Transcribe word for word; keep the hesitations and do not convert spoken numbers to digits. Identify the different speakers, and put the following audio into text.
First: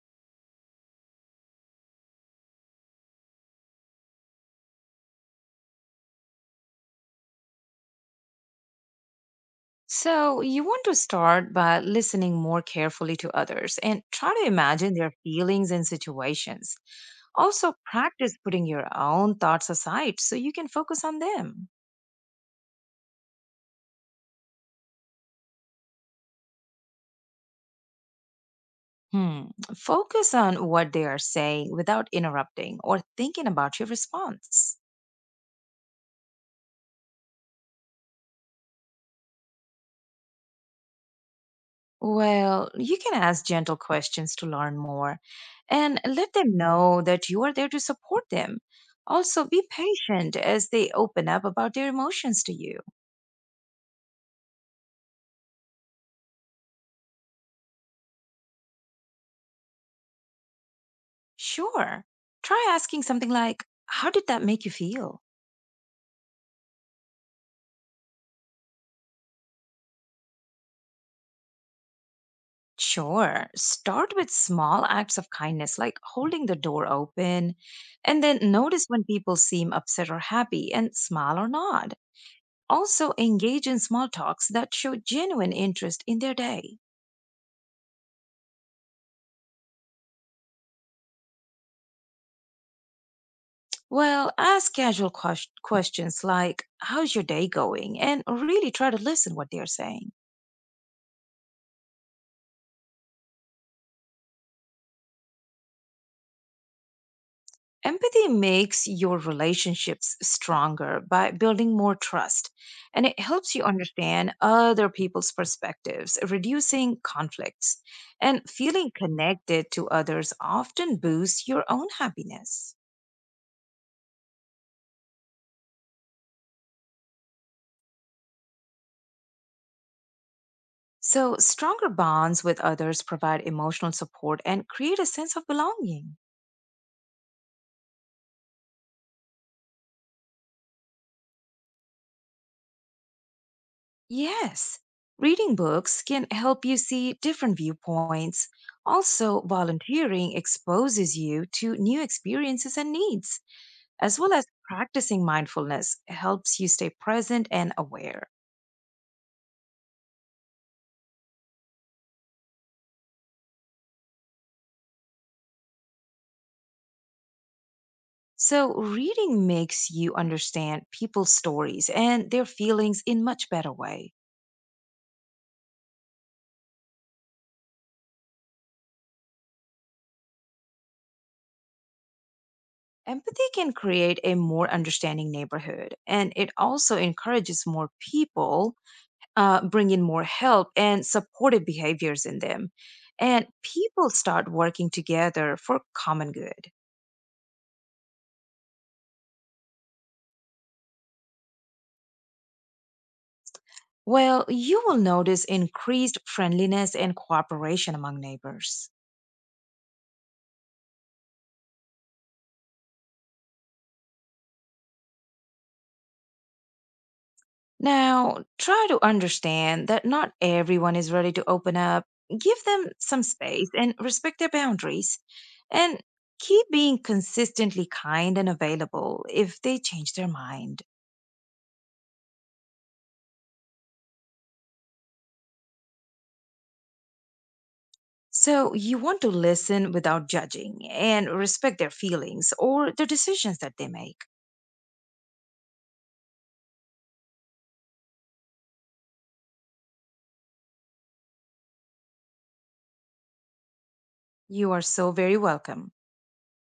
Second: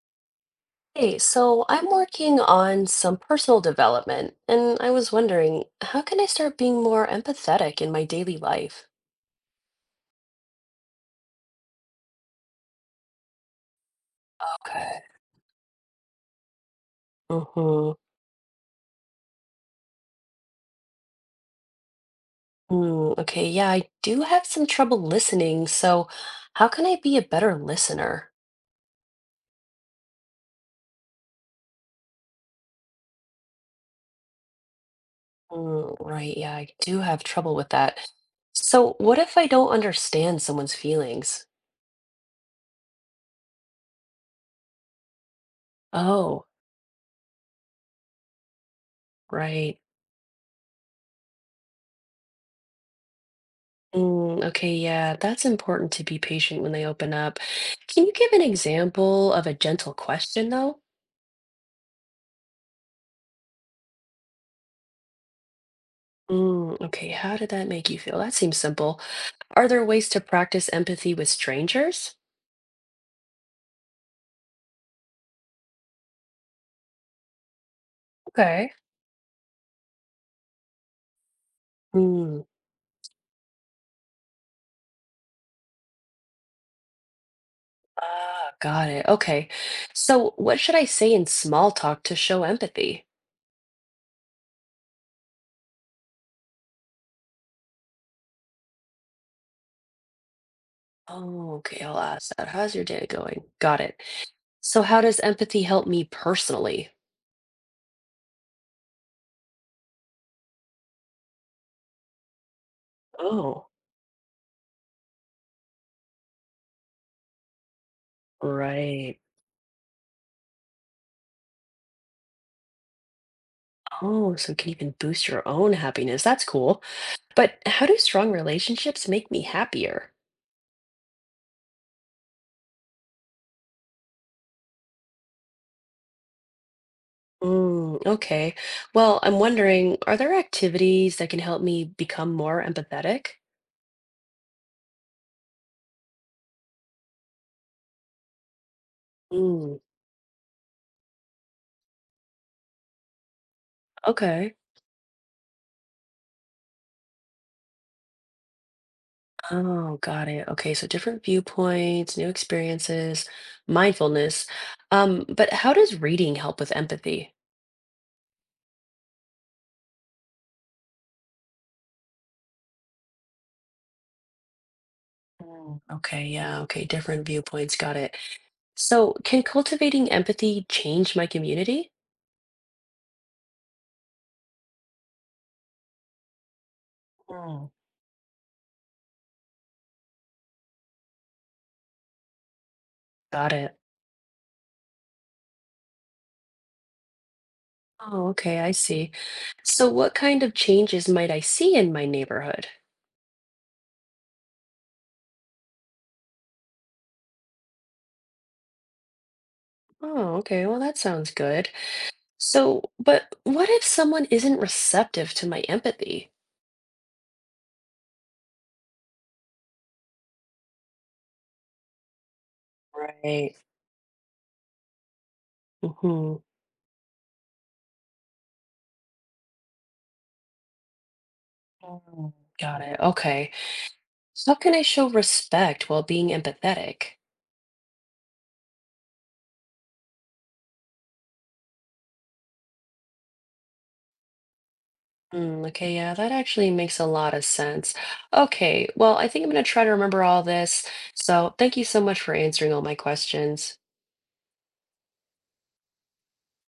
Speaker 1: Hey, so I'm working on some personal development, and I was wondering, how can I start being more empathetic in my daily life?
Speaker 2: So, you want to start by listening more carefully to others and try to imagine
Speaker 1: Okay.
Speaker 2: their feelings and situations. Also,
Speaker 1: Mm-hmm.
Speaker 2: practice putting your own thoughts aside so you can focus on them.
Speaker 1: Mm, okay, yeah, I do have some trouble listening, so how can I be a better listener?
Speaker 2: Hmm. Focus on what they are saying without interrupting or thinking about your response.
Speaker 1: Mm, right, yeah, I do have trouble with that. So what if I don't understand someone's feelings?
Speaker 2: Well, you can ask gentle questions to learn more and let
Speaker 1: Oh,
Speaker 2: them know that you are there to support them. Also, be
Speaker 1: right.
Speaker 2: patient as they open up about their emotions to you.
Speaker 1: Mm, okay, yeah, that's important to be patient when they open up. Can you give an example of a gentle question, though?
Speaker 2: Sure. Try asking something like, how did that make you feel?
Speaker 1: Mm, okay, how did that make you feel? That seems simple. Are there ways to practice empathy with strangers?
Speaker 2: Sure. Start with small acts of kindness, like holding the door open, and then
Speaker 1: Okay.
Speaker 2: notice when people seem upset or happy and smile or nod.
Speaker 1: Mm,
Speaker 2: Also, engage in small talks that show genuine interest in their day.
Speaker 1: ah, got it. Okay. So, what should I say in small talk to show empathy?
Speaker 2: Well, ask casual ques- questions like, how's your day going? And really try to listen what they are saying.
Speaker 1: Oh, okay, I'll ask that. How's your day going? Got it. So, how does empathy help me personally?
Speaker 2: Empathy makes your relationships stronger by building more trust, and it helps you
Speaker 1: Oh,
Speaker 2: understand other people's perspectives, reducing conflicts. And feeling
Speaker 1: right.
Speaker 2: connected to others often boosts your own happiness.
Speaker 1: Oh, so it can even boost your own happiness. That's cool. But how do strong relationships make me happier?
Speaker 2: So, stronger bonds with others provide emotional support and create a sense of belonging.
Speaker 1: Mm, okay. Well, I'm wondering, are there activities that can help me become more empathetic?
Speaker 2: Yes, reading books can help you see different viewpoints. Also,
Speaker 1: Mm,
Speaker 2: volunteering exposes you to new experiences and needs, as well as
Speaker 1: okay.
Speaker 2: practicing mindfulness helps you stay present and aware.
Speaker 1: Oh, got it. Okay, so different viewpoints, new experiences, mindfulness. Um, but how does reading help with empathy?
Speaker 2: So, reading makes you understand people's stories and their feelings in much better way.
Speaker 1: Mm, okay, yeah, okay, different viewpoints, got it. So, can cultivating empathy change my community?
Speaker 2: Empathy can create a more understanding neighborhood, and it also encourages
Speaker 1: Mm,
Speaker 2: more people, uh, bring in more help and supportive behaviors in them. And
Speaker 1: got it.
Speaker 2: people start working together for common good.
Speaker 1: Oh, okay, I see. So what kind of changes might I see in my neighborhood?
Speaker 2: Well, you will notice increased friendliness and cooperation among neighbors.
Speaker 1: Oh, okay, well, that sounds good. So, but what if someone isn't receptive to my empathy?
Speaker 2: Now, try to understand that not everyone is ready to open up. Give them some
Speaker 1: Right.
Speaker 2: space and respect their boundaries. And
Speaker 1: Mm-hmm.
Speaker 2: keep being consistently kind and available if they change their mind.
Speaker 1: Oh, got it. Okay. So how can I show respect while being empathetic?
Speaker 2: So, you want to listen without judging and respect their feelings or the decisions that they make.
Speaker 1: Mm, okay, yeah, that actually makes a lot of sense. Okay, well, I think I'm going to try to remember all this. So thank you so much for answering all my questions.
Speaker 2: You are so very welcome.